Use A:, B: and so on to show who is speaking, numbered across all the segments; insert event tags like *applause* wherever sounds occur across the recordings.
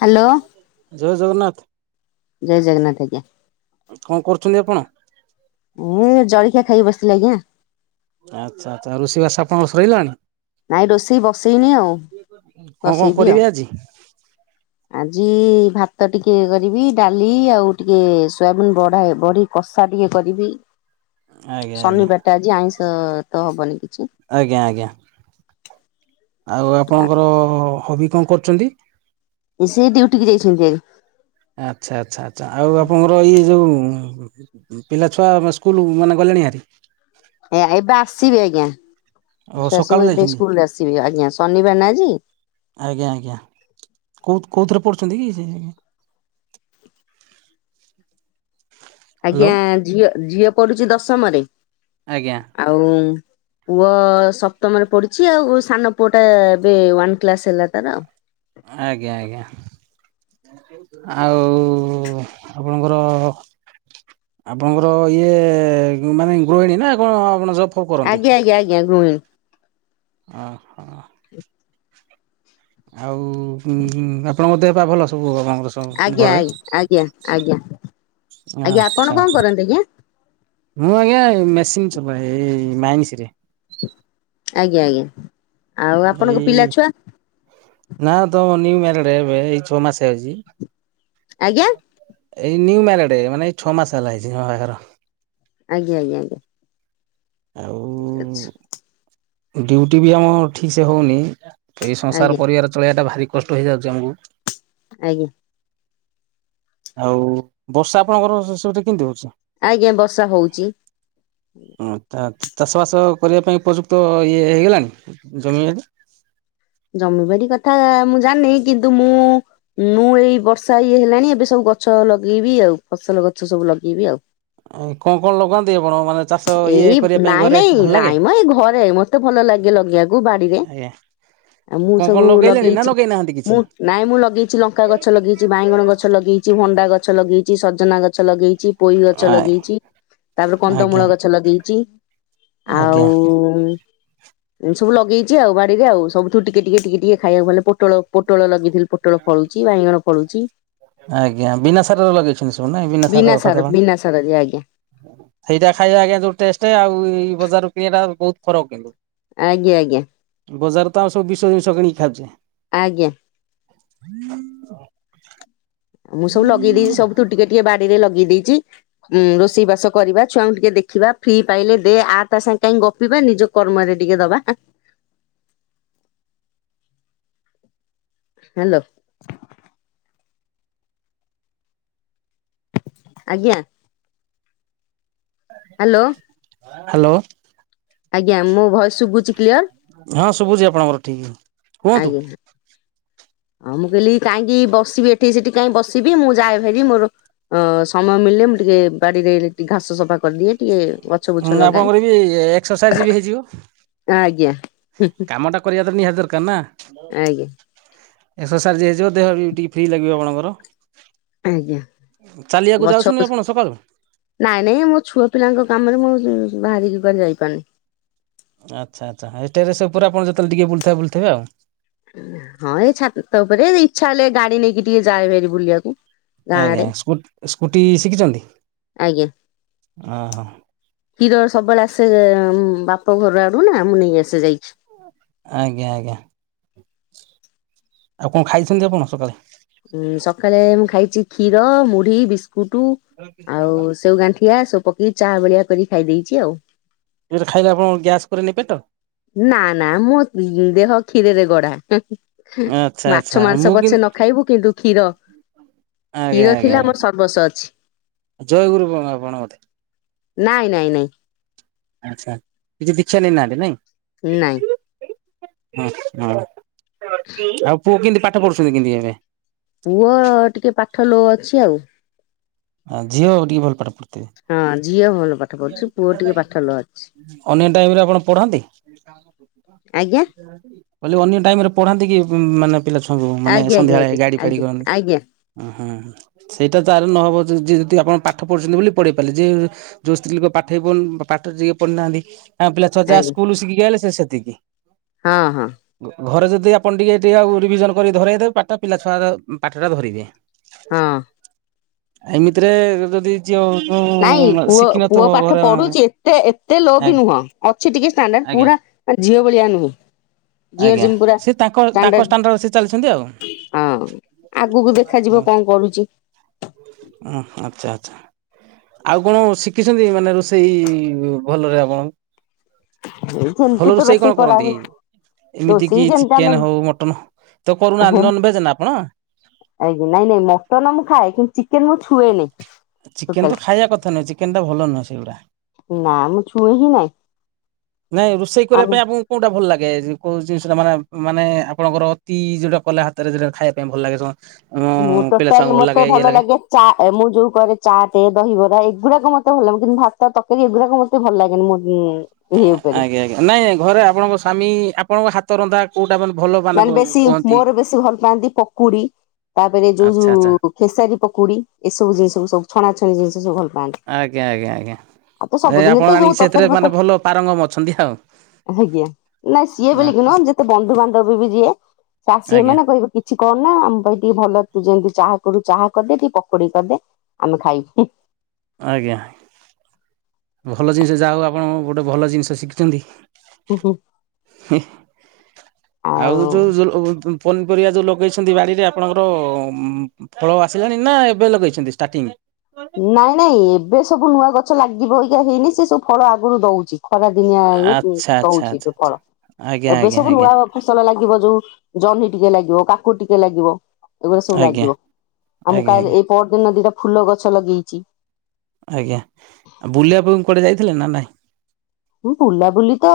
A: Hello.
B: ଜୟ ଜଗନ୍ନାଥ।
A: ଜୟ ଜଗନ୍ନାଥ ଆଜ୍ଞା।
B: କଣ କରୁଚନ୍ତି ଆପଣ?
A: ଉଁ ଜଳଖିଆ ଖାଇକି ବସିିଥିଲି ଆଜ୍ଞା।
B: ଆଚ୍ଛା ଆଛା ରୋଷେଇ ବାସ କଣ ସଇଲାଣି?
A: ନାଇଁ ରୋଷେଇ ବସେଇନି ଆଉ
B: କଣ କଣ
A: ବସେଇବି ଆଉ
B: କରିବେ ଆଜି?
A: ଆଜି ଭାତ ଟିକିଏ କରିବି ଡାଲି ଆଉ ଟିକିଏ ସୋୟାବିନ୍ ବଢା ବଡି। କଷା ଟିକିଏ କରିବି।
B: ଆଜ୍ଞା ଆଜ୍ଞା
A: ଶନିବାରଟା ଆଜି ଆଇଁଷ ତ ହବନି କିଛି।
B: ଆଜ୍ଞା ଆଜ୍ଞା ଆଉ ଆପଣଙ୍କର ହବି କଣ କରୁଛନ୍ତି?
A: ସେ ଡିଉଟିିକି ଯାଇଛନ୍ତି ଆଜ୍ଞା।
B: ଆଚ୍ଛା ଆଚ୍ଛା ଆଚ୍ଛା ଆଉ ଆପଣଙ୍କର ଇଏ ଯୋଉ ପିଲା ଛୁଆ ସ୍କୁଲ ମାନେ ଗଲେଣି ଭାରି?
A: ଏ ଏବେ ଆସିବି ଆଜ୍ଞା।
B: ଓ
A: ଛୁଆ
B: ସକାଳୁ
A: ସବୁ ଏବେ
B: ଯାଇଛନ୍ତି
A: ସ୍କୁଲରୁ ଆସିବେ। ଆଜ୍ଞା ଶନିବାର ନା ଆଜି।
B: ଆଜ୍ଞା ଆଜ୍ଞା କୋଉ କୋଉଥିରେ ପଢୁଚନ୍ତି କି ସେ? ହ୍ୟାଲୋ
A: ଆଜ୍ଞା ଝିଅ ଝିଅ ପଢୁଚି ଦଶମରେ
B: ଆଜ୍ଞା।
A: ଆଉ ପୁଅ ସପ୍ତମରେ ପଢୁଛି। ଆଉ ସାନ ପୁଅ ଟା ଏବେ ୱାନ କ୍ଲାସ ହେଲା ତାର।
B: ଆଜ୍ଞା ଆଜ୍ଞା। ଆଉ ଆପଣଙ୍କର ଆପଣଙ୍କର ଇଏ ମାନେ ଗୃହିଣୀ ନା କଣ ଆପଣ ସବ୍
A: ଆଜ୍ଞା ଆଜ୍ଞା ଆଜ୍ଞା ଗୃହିଣୀ।
B: ଅହ। ଆଉ ଉଁ ଆପଣଙ୍କ ଦେହ ପା ଭଲ? ସବୁ ବାବା ଆଙ୍କର ସବୁ
A: ଆଜ୍ଞା
B: ଘରେ
A: ଆଜ୍ଞା ଆଜ୍ଞା ଆଜ୍ଞା ଆଜ୍ଞା ଆପଣ
B: ଆଚଛା
A: କଣ
B: *unintelligible*
A: କରନ୍ତି ଆଜ୍ଞା?
B: ମୁଁ ଆଜ୍ଞା ମେସିନ୍ ଚଲାଏ ଏ ମାଇନ୍ସିରେ।
A: ଆଜ୍ଞା ଆଜ୍ଞା। ଆଉ ଆପଣଙ୍କ ପିଲା
B: ଏଇ
A: ଛୁଆ
B: ନା ତ ନିଉ ମ୍ଯାରେଡେ ଏବେ ଏଇ ଛଅ ମାସେ ହେଉଚି।
A: ଆଜ୍ଞା
B: ଏଇ ନ୍ୟୁ ମ୍ଯାରେଡେ ମାନେ ଏଇ ଛଅ ମାସ ହେଲା ହେଇଚି ଝିଅ ବାହାଘର।
A: ଆଜ୍ଞା ଆଜ୍ଞା ଆଜ୍ଞା।
B: ଆଉ
A: ଠିକ୍ ଅଛି।
B: ଡ୍ୟୁଟି ବି ଆମ ଠିକ୍ସେ ହୋଉନି। ଏଇ ସଂସାର
A: ଆଜ୍ଞା
B: ପରିବାର ଚଳେଇବାଟା ଭାରି କଷ୍ଟ ହେଇଯାଉଚି ଆମକୁ।
A: ଆଜ୍ଞା।
B: ଆଉ ବର୍ଷା ଆପଣଙ୍କର ସେ ସବୁ ପଟେ କେମିତି ହୋଉଚି?
A: ଆଜ୍ଞା ବର୍ଷା ହୋଉଚି।
B: ହଁ ଚା ଚାଷବାସ କରିବା ପାଇଁ ଉପଯୁକ୍ତ ଇଏ ହେଇଗଲାଣି ଜମି
A: ଜମିବାଡି କଥା ମୁଁ ଜାଣିନି। କିନ୍ତୁ ମୁଁ ନୁ ଏଇ ବର୍ଷା ଇଏ ହେଲାଣି ଏବେ ସବୁ ଗଛ ଲଗେଇବି ଆଉ। ଫସଲ ଗଛ ସବୁ ଲଗେଇବି ଆଉ
B: କଣ କଣ ଲଗାନ୍ତି ଆପଣ ମାନେ ଚାଷ ଇଏ
A: ଏଇ
B: କରିବା ପାଇଁ
A: ନାଇଁ
B: ଘରେ
A: ନାଇଁ
B: ଭଲ ଲାଗେ?
A: ନାଇଁ ମ ଏ ଘରେ ମ ମତେ ଭଲ ଲାଗେ ଲଗେଇବାକୁ ବାଡିରେ
B: ଆଜ୍ଞା
A: ଆଉ ମୁଁ
B: କଣ କଣ
A: ସବୁ
B: ଲଗେଇଲେଣି ନା
A: ଲଗେଇଚି।
B: ଲଗେଇ ନାହାନ୍ତି କିଛି?
A: ମୁଁ ନାଇଁ ମୁଁ ଲଗେଇଚି ଲଙ୍କା ଗଛ ଲଗେଇଚି ବାଇଗଣ ଗଛ ଲଗେଇଚି ଭଣ୍ଡା ଗଛ ଲଗେଇଚି ସଜନା ଗଛ ଲଗେଇଚି। ପୋଇ ଗଛ
B: ଆ
A: ଲଗେଇଚି ତାପରେ କନ୍ଦମୂଳ
B: ଆଜ୍ଞା
A: ଗଛ ଲଗେଇଚି।
B: ଆଜ୍ଞା।
A: ସବୁ ଲଗେଇଛି ଆଉ ବାଡିରେ ଆଉ ସବୁୁ ଟିକେ ଟିକେ ଟିକେ ଟିକେ ଖାଇବାକୁଲେ ପୋଟଳ ପୋଟଳ ଲଗେଇଥିଲି। ପୋଟଳ ଫଳୁଛି, ବାଇଗଣ ଫଳୁଛି।
B: ଆଜ୍ଞା ବିନା ସାର ରେ ଲଗେଇଛନ୍ତି ସବୁ ନାଇଁ ବିନା ସାର *unintelligible*
A: ସରଜି ଆଜ୍ଞା।
B: ସେଇଟା ଖାଇବା ଆଜ୍ଞା ଯୋଉ ଟେଷ୍ଟ ଆଉ ଏଇ ବଜାର କିଣିବା ଟା ବହୁତ ଫରକ୍।
A: ଆଜ୍ଞା ଆଜ୍ଞା।
B: ବଜାର ତ ଆଉ ସବୁ ବିଷ ଜିନିଷ କିଣିକି ଖାଉଛେ।
A: ଆଜ୍ଞା।
B: ହଁ
A: ମୁଁ ସବୁ ଲଗେଇ ଦେଇଛି ସବୁ ତୁ ଟିକେ ଟିକେ ବାଡିରେ ଲଗେଇ ଦେଇଛି। ଉଁ ରୋଷେଇ ବାସ କରିବା ଛୁଆଙ୍କୁ ଟିକେ ଦେଖିବା ଫ୍ରି ପାଇଲେ ଦେ ଆ ତା ସାଙ୍ଗେ କାହିଁ ଗପିବା ନିଜ କର୍ମରେ ଟିକେ ଦବା। ହ୍ୟାଲୋ। ଆଜ୍ଞା। ହ୍ୟାଲୋ।
B: ହ୍ୟାଲୋ।
A: ଆଜ୍ଞା ମୋ ଭଏସ ଶୁଭୁଛି କ୍ଲିୟର?
B: ହଁ ଶୁଭୁଛି ଆପଣଙ୍କର ଠିକ୍।
A: ଆଜ୍ଞ। ହଁ ମୁଁ କହିଲି କାହିଁକି ବସିବି ଏଠିକି ସେଠି କାଇଁ ବସିବି ମୁଁ ଯାଏ ହେରି ମୋର ଅ ସମୟ ମିଳିଲେ ମୁଁ ଟିକେ ବାଡିରେ ଟିକେ ଘାସ ସଫା କରିଦିଏ ଟିକେ। ଗଛ ବୁଛ
B: ହଁ
A: ଲଗାଏ।
B: ଆପଣଙ୍କର ବି ଏକ୍ସରସାଇଜ ବି ହେଇଯିବ
A: ଆଜ୍ଞା
B: କାମଟା। କରିବା ନିହାତି ଦରକାର ନା।
A: ଆଜ୍ଞା
B: ଏକ୍ସରସାଇଜ୍ ହେଇଯିବ ଦେହ ବି ଟିକେଏ ଫ୍ରି ଲାଗିବ ଆପଣଙ୍କର।
A: ଆଜ୍ଞା
B: ଚାଲିବାକୁ
A: ଗଛ
B: ଯାଉଛନ୍ତି ଆପଣ ସକାଳୁ?
A: ନାଇଁ ନାଇଁ ମୋ ଛୁଆ ପିଲାଙ୍କ କାମରେ ମୁଁ ବାହାରି କୁଆ ଯାଇପାରୁନି।
B: ଆଚ୍ଛା ଆଚ୍ଛା ଏଇତେଜେସ ପୁରା ଆପଣ ଯେତେଳେ ଟିକେ ବୁଲିଥେ ବୁଲୁଥିବେ ଆଉ।
A: ହଁ ଏଇ ଛାତ ଉପରେ ଇଚ୍ଛା ହେଲେ ଗାଡି ନେଇକି ଟିକେ ଯାଏହେରି ବୁଲିବାକୁ। ଗାଁ
B: ଆଜ୍ଞା
A: ଆଡେ।
B: ସ୍କୁ ସ୍କୁଟି ଶିଖିଛନ୍ତି
A: ଆଜ୍ଞା
B: ଓହୋ।
A: କ୍ଷୀର ସବୁବେଳେ ଆସେ ବାପ ଘର ଆଡୁ ନା ମୁଁ ନେଇ ଆସେ ଯାଇଛି।
B: ଆଜ୍ଞା ଆଜ୍ଞା। ଆଉ କଣ ଖାଇଛନ୍ତି ଆପଣ ସକାଳେ?
A: ଉଁ ସକାଳେ ମୁଁ ଖାଇଛି କ୍ଷୀର, ମୁଢି, ବିସ୍କୁଟ। ଆଉ ସେଉ ଗାଣ୍ଠିଆ ସବୁ ପକେଇକି ଚା ଭଳିଆ କରି ଖାଇ ଦେଇଛି ଆଉ।
B: ଖାଇଲେ ଆପଣ ଗ୍ୟାସ୍ କରେନି ପେଟ?
A: ନା ନା ମୋ ଦେହ କ୍ଷୀରରେ ଗଢା।
B: ଆଚ୍ଛା ଆଚ୍ଛା
A: ମାଛ, ମାଂସ
B: ମୁଁ
A: ପଛେ
B: କିନ୍ତୁ
A: ନ ଖାଇବୁ କିନ୍ତୁ କ୍ଷୀର।
B: ଆଜ୍ଞା
A: କ୍ଷୀର ଥିଲେ
B: ଆଜ୍ଞା
A: ଆମର ସର୍ବସ୍ୱ ଅଛି
B: ଜୟଗୁରୁ କଣ ଆପଣ ଗୋଧେ।
A: ନାଇଁ ନାଇଁ ନାଇଁ।
B: ଆଚ୍ଛା କିଛି ଦୀକ୍ଷା ନ ନେଇ ନାହାଁନ୍ତି ନାଇଁ?
A: ନାଇଁ।
B: ହ ହ ଆଉ ପୁଅ କେମତି ପାଠ ପଢୁଛନ୍ତି କେମତି ଏବେ?
A: ପୁଅ ଟିକେ ପାଠ ଲୋ ଅଛି ଆଉ।
B: ଝିଅ ଟିକେ ଭଲ ପାଠ ପଢ଼ଥିବେ।
A: ହଁ ଝିଅ ଭଲ। ପଢୁଛି ପୁଅ ଟିକେ ପାଠ ଲୋ ଅଛି।
B: ଅନ୍ୟ ଟାଇମରେ ଆପଣ ପଢାନ୍ତି।
A: ଆଜ୍ଞା।
B: ବୋଲି ଅନ୍ୟ ଟାଇମରେ ପଢାନ୍ତି କି? ମାନେ ପିଲା ଛୁଆଙ୍କୁ ମାନେ
A: ଆଜ୍ଞା ଆଜ୍ଞା
B: ସନ୍ଧ୍ୟାବେଳେ ଗାଡି
A: ଆଜ୍ଞା
B: ଫାଡି
A: ଆଜ୍ଞା
B: କରନ୍ତି।
A: ଆଜ୍ଞା
B: ହୁଁ ସେଇଟା ତାର ନହବ ଯ ଯଦି ଆପଣ ପାଠ ପଢୁଛନ୍ତି ବୋଲି ପଢେଇ ପାରିଲେ ଯିଏ ଯୋଉ ସ୍ତ୍ରୀ ଲୋକ ପଠେଇ ପ ପାଠ ଯିଏ ପଢିନାହାନ୍ତି, ତାଙ୍କ ପିଲାଛୁଆ
A: ଆଜ୍ଞା
B: ସ୍କୁଲରୁ ଯାହା ସିଖିକି ଆସିଲେ ସିଏ ସେତିକି। *inaudible*
A: ହଁ ହଁ।
B: ଘରେ ଯଦି ଆପଣ ଟିକେ ଟିକେ ଆଉ ରିଭିଜନ କରି ଧରେଇଦେବେ ପାଠ ପିଲା ଛୁଆ ଗୁରା ପାଠ ଟା ଧରିବେ।
A: ହଁ।
B: ଏମିତିରେ ଯଦି ଝିଅ *unintelligible* ଘରେ
A: ଆଜ୍ଞା,
B: ମାନଙ୍କରେ
A: ସେ ତାଙ୍କ
B: ଆଜ୍ଞା
A: ତାଙ୍କ ଷ୍ଟାଣ୍ଡାର୍ଡ
B: ଆଜ୍ଞା
A: ସେ ଚାଲିଛନ୍ତି ଆଉ।
B: ଆଜ୍ଞା ସେ ତାଙ୍କ ତାଙ୍କ ଷ୍ଟାଣ୍ଡାର୍ଡ ସିଏ ଚାଲିଛନ୍ତି ଆଉ।
A: ହଁ, ଆଗକୁ ଦେଖାଯିବ କଣ କରୁଛି।
B: ଓହୋ ଆଚ୍ଛା ଆଚ୍ଛା। ଆଉ କଣ ଶିଖିଛନ୍ତି? ମାନେ ରୋଷେଇ ଭଲରେ ଆପଣ।
A: ସେମିତି
B: ଭଲ
A: ତ
B: ରୋଷେଇ କଣ କରନ୍ତି?
A: କରାହୁଏ
B: ଏମିତି କି
A: ରୋଷେଇ ଯେମିତି ଆମେ
B: ଚିକେନ ହଉ ମଟନ ହଉ ତ କରୁନାହାନ୍ତି। ନନ୍ -ଭେଜ ନା ଆପଣ?
A: ଆଜ୍ଞ ନାଇଁ ନାଇଁ, ମଟନ ମୁଁ ଖାଏ କିନ୍ତୁ ଚିକେନ ମୁଁ ଛୁଏଁନି।
B: ଚିକେନ ତ ଖାଇବା କଥା ନୁହେଁ, ଚିକେନ ଟା ଭଲନୁହେଁ ସେଗୁଡା।
A: ନା, ମୁଁ ଛୁଇଁ ହିଁ ନାହିଁ।
B: ନାଇଁ ରୋଷେଇ କରିବା ପାଇଁ ଆପଣ କୋଉଟା ଭଲ ଲାଗେ। କୋଉ ଜିନିଷଟା ମାନେ ମାନେ ଆପଣଙ୍କର ଅତି ଯୋଉଟା କଲେ ହାତରେ ଯୋଉଟା ଖାଇବା ପାଇଁ ଭଲ ଲାଗେ ସ ଉଁ
A: ମୁଁ ଟୋଟାଲ ମତେ ଭଲ ଲାଗେ ଚା ମୁଁ ଯଉ କରେ ଚାଟେ ଦହିବରା ଏଗୁରାକ ମତେ ଭଲ କିନ୍ତୁ ଭାତ ତରକାରୀ ଏଗୁରାକ ମ ତେ ଭଲ ଲାଗେନି ମତେ।
B: ଆଜ୍ଞା ଆଜ୍ଞା, ନାଇଁ ଘରେ ଆପଣଙ୍କ ସ୍ବାମୀ ଆପଣଙ୍କ ହା
A: ମାନେ ବେଶୀ ମୋର ବେଶୀ ଭଲ ପାଆନ୍ତି ପକୁଡି ତାପରେ ଯୋଉ
B: ଆଚ୍ଛା ଆଚ୍ଛା
A: ଯୋଉ ଖେସାରୀ ପକୁଡି ଏ ସବୁ ଜିନିଷ ସୁବୁ ଛଣାଛଣି ଜିନିଷ ସବୁ ଭଲ ପାଆନ୍ତି।
B: ଆଜ୍ଞା ଆଜ୍ଞା ଆଜ୍ଞା
A: ଆଉ ତ
B: ଏ
A: ସବୁଦିନ ତ
B: ଆପଣ
A: ଯୋଉ
B: ଆଣିକି
A: ତରକାରୀ
B: ସେଥିରେ
A: ପତ୍ର
B: ମାନେ ଭଲ ପାରଙ୍ଗମ ଅଛନ୍ତି ଆଉ।
A: ଆଜ୍ଞା ନାଇଁ ସିଏ ବ
B: ହଁ
A: କିି ନହ ଯେତେ ବନ୍ଧୁବାନ୍ଧବ ବି ଯିଏ ସିଏ
B: ଆଜ୍ଞା
A: ମାନେ କହିବେ କି କିଛି କରନା ଆମ ପାଇଁ ଟିକେ ଭଲ ତୁ ଯେମିତି ଚାହା କରୁ ଚାହା କରିଦେ, ଟିକେ ପକୋଡି କରିଦେ, ଆମେ ଖାଇବୁ।
B: ଆଜ୍ଞା। ଭଲ ଜିନିଷ ଯାହା ହେଉ ଆପଣ ଗୋଟେ ଭଲ ଜିନିଷ ଶିଖୁଛନ୍ତି। ଆଉ ଯୋଉ *unintelligible* ପନିପରିବା ଯୋଉ ଲଗେଇଛନ୍ତି ବାଡ଼ିରେ ଆପଣଙ୍କର ଫଳ ଆସିଲାଣି ନା ଏବେ ଲଗେଇଛନ୍ତି ଷ୍ଟାର୍ଟିଂ?
A: ନାଇଁ ନାଇଁ ଏବେ ସବୁ ନୂଆ ଗଛ ଲାଗି ଏକା ହେଇନି, ସେ ସବୁ ଫଳ ଆଗରୁ ଦଉଛି। ଖରା ଦିନିଆ ଇଏ
B: ଆଚ୍ଛା ଆଚ୍ଛା
A: ଦଉଛି
B: ଆଚ୍ଛା
A: ଫଳ
B: ଆଚ୍ଛା। ଆଜ୍ଞା
A: ଏବେ
B: ଆଜ୍ଞା
A: ସବୁ
B: ଆଜ୍ଞା
A: ନୂଆ ଫସଲ ଲାଗିବ ଯୋଉ ଜହ୍ନି ଟିକେ ଲାଗିବ କାକୁଡି ଟିକେ ଲାଗିବ। ଏଗୁଡା ସବୁ
B: ଆଜ୍ଞା
A: ଲାଗିବ ଆଉ ମୁଁ
B: ଆଜ୍ଞା
A: କାଲି
B: ଆଜ୍ଞା
A: ଏଇ ପହରଦିନ ଦିଟା ଫୁଲ ଗଛ ଲଗେଇଛି।
B: ଆଜ୍ଞା ଆଉ ବୁଲିବା ପାଇଁ କୁଆଡେ ଯାଇଥିଲେ ନା ନାଇଁ?
A: ହଁ ବୁଲାବୁଲି ତ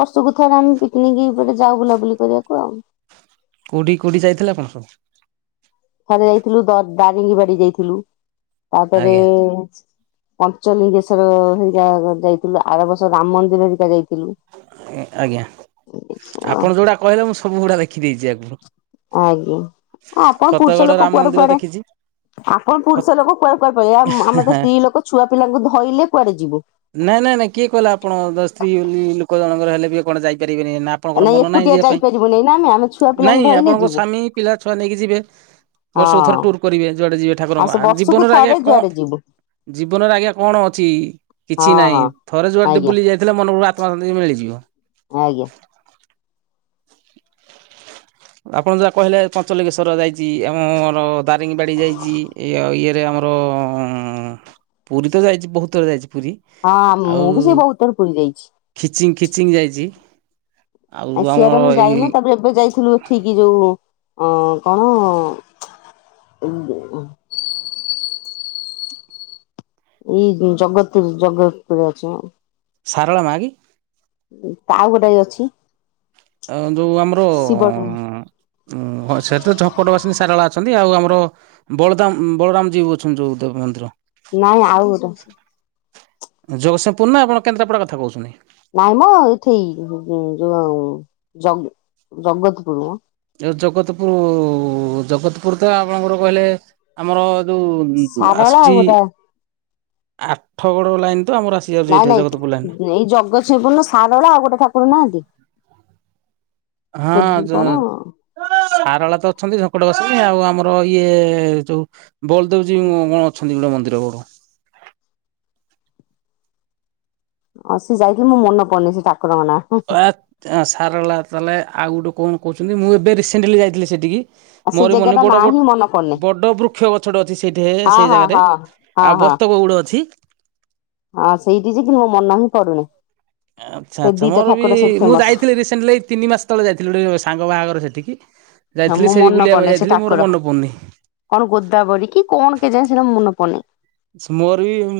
A: ବର୍ଷକୁ ଥରେ ଆମେ ପିକନିକ କୁଆଡେ ଯାଉ ବୁଲାବୁଲି କରିବାକୁ ଆଉ।
B: କଉଠି କଉଠି ଯାଇଥିଲେ ଆପଣ ସବୁ?
A: ଥରେ ଯାଇଥିଲୁ ଦ ଦାରିଙ୍ଗୀ ବାଡି ଯାଇଥିଲୁ ତାପରେ
B: ଆଜ୍ଞା
A: ପଞ୍ଚଲିଙ୍ଗେଶ୍ଵର ହେରିକା ଯାଇଥିଲୁ, ଆର ବର୍ଷ ରାମ ମନ୍ଦିର ହେରିକା ଯାଇଥିଲୁ।
B: ଆଜ୍ଞା, ଆପଣ ଯୋଉଗୁଡା କହିଲେ ମୁଁ ସବୁ ଗୁଡା ଦେଖିଦେଇଛି ଆଗୁରୁ।
A: ଆଜ୍ଞା, ଆପଣ ପୁରୁଷ ଲୋକ
B: ରାମ
A: କୁଆଡେ
B: ମନ୍ଦିର
A: କୁଆଡେ
B: ଦେଖିଛି
A: ଆପଣ ପୁରୁଷ ଲୋକ କୁଆଡେ କୁଆଡେ ପେଳେଇବେ, ଆ ଆମେତ ସ୍ତ୍ରୀ ଲୋକ ଛୁଆ ପିଲାଙ୍କୁ ଧରିଲେ କୁଆଡେ ଯିବୁ।
B: ନାଇଁ ନାଇଁ ନାଇଁ, କିଏ କିହିଲା ଆପଣଙ୍କୁ ଦ ସ୍ତ୍ରୀ ଲୋକ ଜଣଙ୍କର ହେଲେ ବି କଣ ଯାଇପାରିବେନି ନା ଆପଣଙ୍କର
A: ନାଇଁ
B: ମନ ନାହିଁ
A: ଏକୁଟିଆ
B: ଯିବା ପାଇଁ,
A: ଯାଇପାରିବୁନି ନା ଆମେ ଆମେ ଛୁଆ ପିଲାଙ୍କୁ
B: ନାଇଁ
A: ଧଇଲେ
B: ଆପଣଙ୍କ
A: ଯିବୁ
B: ସ୍ବାମୀ ପିଲା ଛୁଆ ନେଇକି ଯିବେ?
A: ହଁ
B: ବର୍ଷକୁ ଥରେ ଟୁୁର କରିବେ, ଯୁଆଡେ ଯିବେ
A: ଆଉ
B: ଠାକୁରଙ୍କ
A: ସେ
B: ଆ
A: ବର୍ଷକୁ
B: ଜୀବନରେ ଆଜ୍ଞା
A: ଥରେ
B: କଣ
A: ଯୁଆଡେ ଯିବୁ
B: ଜୀବନରେ ଆଜ୍ଞା କଣ ଅଛି?
A: ହଁ
B: କିଛି
A: ହଁ
B: ନାହିଁ, ଥରେ ଯୁଆଡେଟେ
A: ଆଜ୍ଞା
B: ବୁଲି ଯାଇ ସେ ମନବରୁ ଆତ୍ମଶାନ୍ତି ମିଳିଯିବ।
A: ଆଜ୍ଞା।
B: ଆପଣ ଯାହା କହିଲେ ପଞ୍ଚଲଙ୍ଗେଶ୍ଵର ଯାଇଛିଏବଂ ଆମର ଦାରିଙ୍ଗୀ ବାଡି ଯାଇଛି। ଇଉ ଇଏରେ ଆମର ପୁରୀ ତ ଯାଇଛି ବହୁତଥର ଯାଇଛି ପୁରୀ।
A: ହଁ ମୁଁ ବି ସେଇ ବହୁତ ଥର ପୁରୀ ଯାଇଛି।
B: ଖିଚିଙ୍ଗ ଖିଚିଙ୍ଗ ଯାଇଛି। ଆଉ
A: ଆ ସିଆଡରେ
B: ଆମର
A: ମୁଁ
B: ଏଇ
A: ଯାଇନୁ ତାପରେ। ଏବେ ଯାଇଥିଲୁ ଏଠିକି ଯୋଉ ଅ କଣ ଏଇ ଜଗତପୁର ଜଗତପୁର ଅଛିମ।
B: ସାରଳା ମାଆ।
A: ତା ଆଉ ଗୋଟାଏ ଅଛି।
B: ଆ ଯୋଉ ଆମର
A: ଶିବ
B: ଉଁ ସେଇଠି ତ ସଙ୍କଟ ବାସିନୀ ସାରଳା ଅଛନ୍ତି ଆଉ ଆମର। ବଳଦାମ ବଳରାମଜୀ ଜିଉ ଅଛନ୍ତି ଯୋଉ ମନ୍ଦିର।
A: ନାଇଁ ଆଉ ଗୋଟେ।
B: ଜଗତସିଂହପୁର ନା ଆପଣ କେନ୍ଦ୍ରାପଡ଼ା କଥା କହୁଛନ୍ତି?
A: ନାଇଁ ମ ଏଠି ଯୋଉ ଜ ଜଗତପୁର।
B: ଏ ଜଗତପୁର ଜଗତପୁର ତ ଆପଣଙ୍କର କହିଲେ ଆମର। ଯଉ
A: ଶାରଳା ଆଉ
B: ଆସୁଛି
A: ଗୋଟେ
B: ଆଠ ଗଡ ଲାଇନ ତ ଆମର ଆସ୍।
A: ନାଇଁ ନାଇଁ ଏଇ ଜଗତସିଂହପୁରଣ ସାରଳା ଆଉ ଗୋଟେ ଠାକୁର ନାହାନ୍ତି?
B: ହଁ
A: କୋଦୁ
B: ଯେ।
A: କଣ
B: ସାରଳା ତ ଅଛନ୍ତି ସଙ୍କଟ ବାସନୀ ଆଉ ଆମର ଇଏ ଯୋଉ। ବଉଳ ଦେବଯି କଣ ଅଛନ୍ତି ଗୋଟିଏ ମନ୍ଦିର।
A: ହଁ ସେଏ ଯାଇଥିଲି ମୁଁ ମନେ ପଡୁନି ସେ ଠାକୁରଙ୍କ ନାଁ।
B: ସାରଳା ତାହେଲେ ଆଉ ଗୋଟେ କଣ କହୁଛନ୍ତି ମୁଁ ଏବେ ରିସେଣ୍ଟଲି ଯାଇଥିଲି ସେଠିକି।
A: ଆ ସେ
B: ମୋର
A: ଜାଗା
B: ମନେ
A: ଟା ନାଁ
B: ବଡ
A: ହିଁ
B: ବଟ।
A: ମନେ ପଡୁନି
B: ବଡ ବୃକ୍ଷ ଗଛଟେ ଅଛି ସେଇଠି
A: ହଁ
B: ସେଇ
A: ହଁ
B: ଜାଗାରେ
A: ହଁ ହଁ
B: ଆଉ
A: ହଁ
B: ବତକ ଗୁଡେ ଅଛି।
A: ହଁ ସେଇଠି ଯେ କିନ୍ତୁ ମୋ ମନ ହିଁ ପଡୁନି।
B: ଆଚ୍ଛା
A: ସେ
B: ଆଚ୍ଛା
A: ଦିଟା
B: ମୋର ବି
A: ଠାକୁର ସେଇଠି
B: ମୁଁ
A: ଫେମସ
B: ଯାଇଥିଲି ରିସେଣ୍ଟଲି ଏଇ ତିନି ମାସ ତଳେ ଯାଇଥିଲି ଗୋଟେ ସାଙ୍ଗ ବାହାଘର ସେଠିକି।
A: ହଁ
B: ଯାଇଥିଲି
A: ମୁଁ
B: ସେଇ
A: ମନେ
B: ବୁଲିବାକୁ
A: ପଡୁନି ସେ
B: ଯାଇଥିଲି ମୋର
A: ଠାକୁର
B: ମନେ ପଡ଼ୁନି।
A: କଣ ଗୋଦ୍ଦାବରୀ କି କଣ କେଜାଣି ସେଇଟା ମୋର ମନେ ପଡୁନି।
B: ମୋର ବି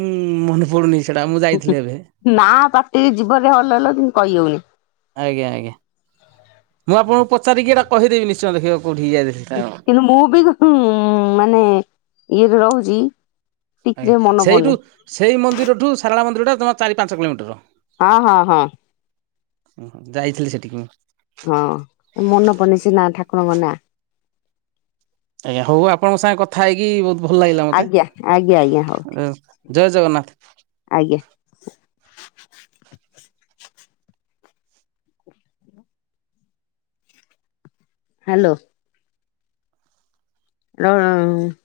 B: ମନେ ପଡୁନି ସେଟା ମୁଁ ଯାଇଥିଲି ଏବେ।
A: ନା ପାଟି ଜୀବରେ ହଲ ହଲ ହଉଚି କିନ୍ତୁ କହିହଉନି।
B: ଆଜ୍ଞା ଆଜ୍ଞା ମୁଁ ଆପଣଙ୍କୁ ପଚାରିକି ଏଇଟା କହିଦେବି ନିଶ୍ଚୟ ଦେଖିବ କଉଠିକି ଯାଇଥିଲି। ସେଟା।
A: କିନ୍ତୁ ମୁଁ ବି ମାନେ ଇଏରେ ରହୁଛି।
B: ଆଜ୍ଞା
A: ଟିକେ ମନେ ପଡୁନି
B: ସେଇଠୁ ସେଇ ମନ୍ଦିରଠୁ ସାରଳା ମନ୍ଦିର ଟା ଜମା ଚାରି ପାଞ୍ଚ କିଲୋମିଟର।
A: ହଁ ହଁ ହଁ।
B: ଉଁ ହୁଁ ଯାଇଥିଲି ସେଠିକି ମୁଁ।
A: ହଁ ମନପଡ଼ୁନି ସିନା ଠାକୁରଙ୍କ ନା।
B: ଆଜ୍ଞା, ହଉ ଆପଣଙ୍କ ସାଙ୍ଗେ କଥା ହେଇକି ବହୁତ ଭଲ ଲାଗିଲା ମତେ।
A: ଆଜ୍ଞା ଆଜ୍ଞା ଆଜ୍ଞା ହଉ ଠିକ
B: ଜୟ ଜଗନ୍ନାଥ।
A: ଆଜ୍ଞା। ହାଲୋ। *unintelligible*